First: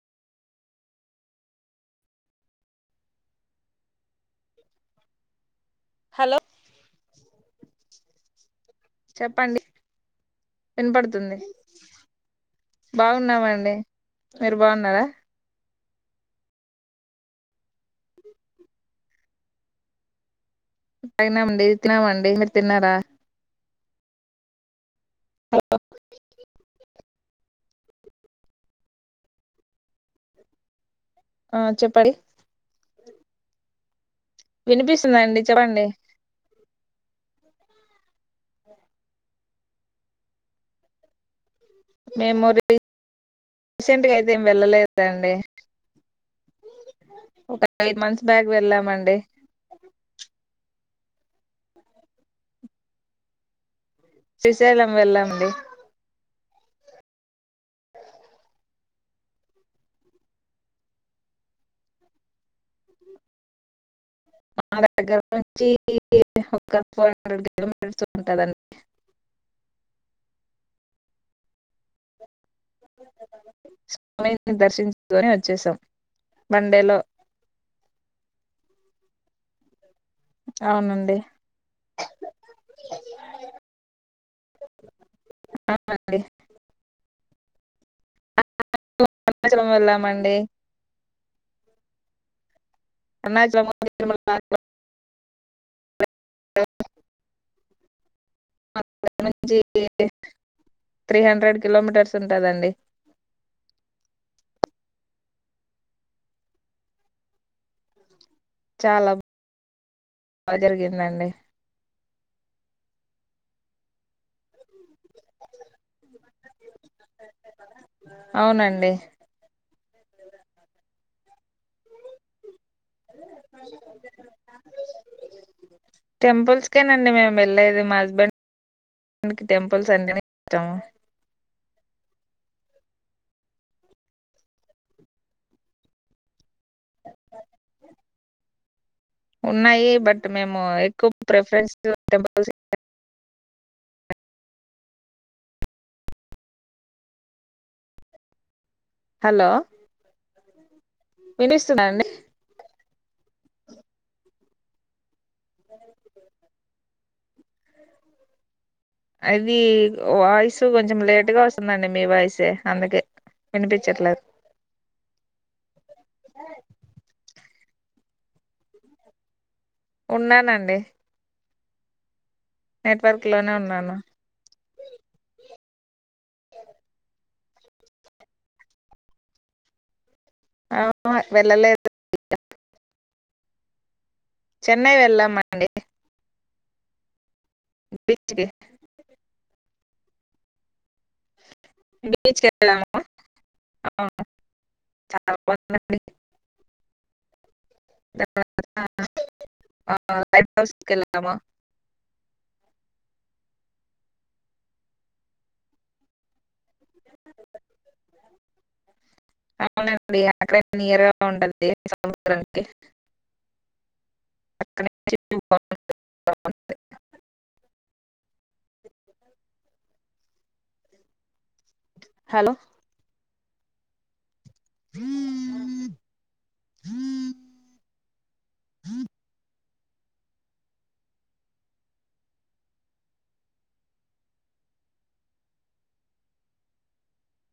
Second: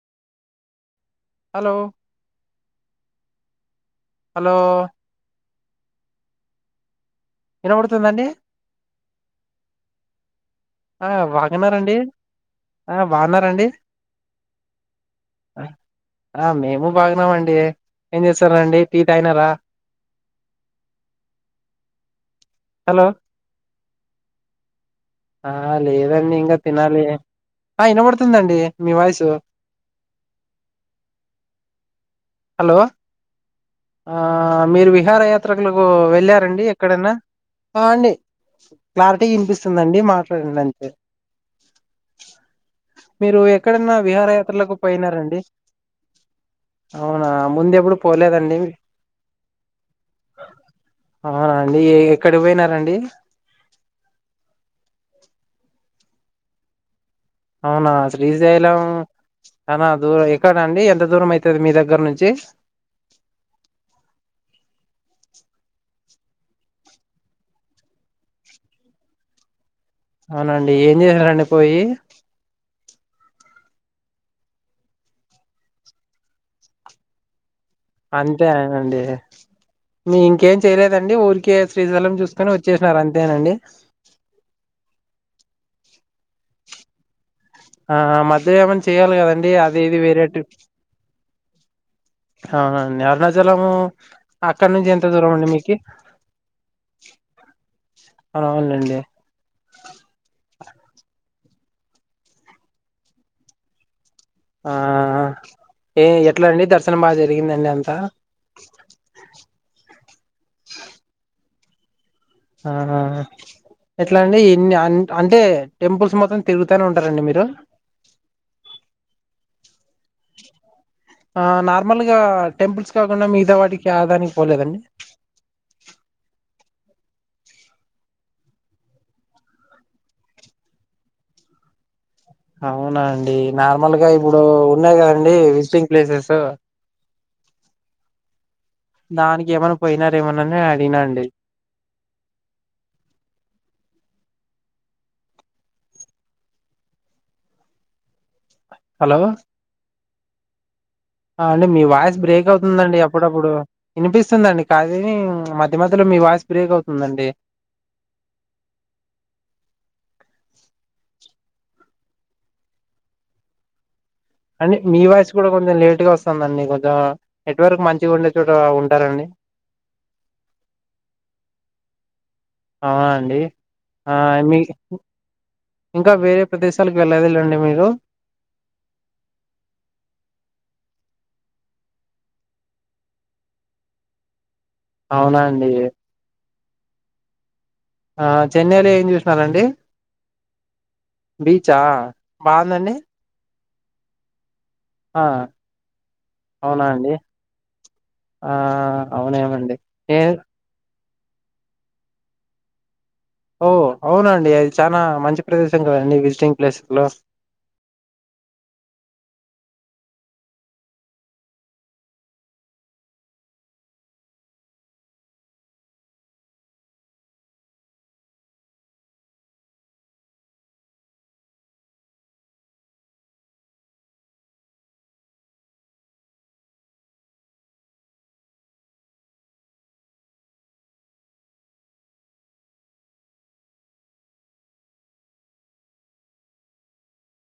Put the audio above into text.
ఓ hello hello వినబడుతుందండి చెప్పండి ఆ వినపడుతుంది బాగన్నారండి బాగున్నారా అండి బాగున్నామండి మీరు బాగున్నారా ఆ మేము బాగున్నామండి ఏం చేస్తారండి టీ తాగినారా తగినమండి తినమా అండి మీరు తిన్నారా హలో ఆ లేదండి ఇంగ తినాలి ఆ వినబడుతుందండి మీ వాయిసు ఆ చెప్పండి హలో ఆ మీరు విహార వినిపిస్తుందండి చెప్పండి యాత్రకులకు వెళ్ళారండి ఎక్కడన్నా అండి క్లారిటీ వినిపిస్తుందండి మాట్లాడండి అంతే మేము మీరు ఎక్కడన్నా రీసెంట్ గా విహార అయితే ఏం యాత్రలోలకు వెళ్ళలేదండి పోయినారండి అవునా ఒక ముందు ఎప్పుడు ఎయిట్ మంత్స్ బ్యాక్ పోలేదండి వెళ్ళామండి అవునాండి ఎక్కడి పోయినారండి శ్రీశైలం వెళ్ళాండి అవునా శ్రీశైలం అనా దూరం ఎక్కడ అండి ఎంత దూరం అయితది మీ దగ్గర నుంచి మా దగ్గర నుంచి ఒ ఫోర్ హండ్రెడ్ కిలోమీటర్స్ ఉంటదండి అవునండి ఏం చేశారండి పోయి స్వామిని దర్శించుకని వచ్చేసాం వండేలో అంతే అనండి మీ ఇంకేం చేయలేదండి అవునండి ఊరికే శ్రీశలం చూసుకొని వచ్చేసినారు అంతేనండి డి ఆ మధ్యామం చేయాలి కదండి అరుణాచలం అది ఇది వెళ్ళామండి వేరేటి అవునండి అరుణాచలము అరుణాచలం అక్కడ నుంచి ఎంత దూరం అండి మీకు కే అవునులేండి నుంచి త్రీ హండ్రెడ్ కిలోమీటర్స్ ఉంటదండి ఆ ఏ ఎట్లా అండి దర్శనం బాగా జరిగిందండి అంతా చాలా బా జరిగిందండి ఆహా ఎట్ల అండి ఇన్ని అంటే టెంపుల్స్ మాత్రం తిరుగు తానే ఉంటారా మీరు అవునండి ఆ నార్మల్గా టెంపుల్స్ కాకుండా మిగతా వాటికి ఏదానికి పోలేదా అండి అంతేనండి మేము వెళ్లేది మా హస్బెండ్ ఆయనకి టెంపుల్స్ అంటే నే ఇష్టం అవునా అండి నార్మల్ గా ఇప్పుడు ఉన్నాయి కదండి విజిటింగ్ ప్లేసెస్ దానికి ఏమైనా ఉన్నాయి బట్ పోయినారేమోనని మేము అడిగినా ఎక్కువ అండి ప్రిఫరెన్స్ టెంపుల్స్ హలో ఆ అండి మీ వాయిస్ బ్రేక్ అవుతుందండి అప్పుడప్పుడు వినిపిస్తుంది అండి కానీ మధ్య మధ్యలో మీ వాయిస్ బ్రేక్ అవుతుందండి అది వాయిసు కొంచెం లేటుగా వస్తుందండి మీ వాయిసే అందుకే వినిపించట్లేదు అండి మీ వాయిస్ కూడా కొంచెం లేట్ గా వస్తుందండి కొంచెం నెట్వర్క్ మం చిగా ఉండే చోట ఉంటారా అండి ఉన్నానండి ఆ నెట్వర్క్ అండి లోనే ఉన్నాను ఆ మీకు ఇంకా వేరే ప్రదేశాలకు వెళ్లలేదా అండి మీరు ఆహా వెళ్ళలేదు ఇంకా చెన్నై అవునా వెళ్ళామండి అండి ఆ కి చెన్నైలో ఏం చూసినారండి బీచా బీచ్ కి బాగుందండి వెళ్ళాము ఆ ఆ అవునా అండి ఆ అవునేమండి ఏ అమా ఓ అవునా అండి అది చానా మంచి ప్రదేశం కదండి విజిటింగ్ ప్లేసెస్లో అవునండి అక్కడ నియర్గా ఉండుద్ది సముద్రానికి [unintelligible] హలో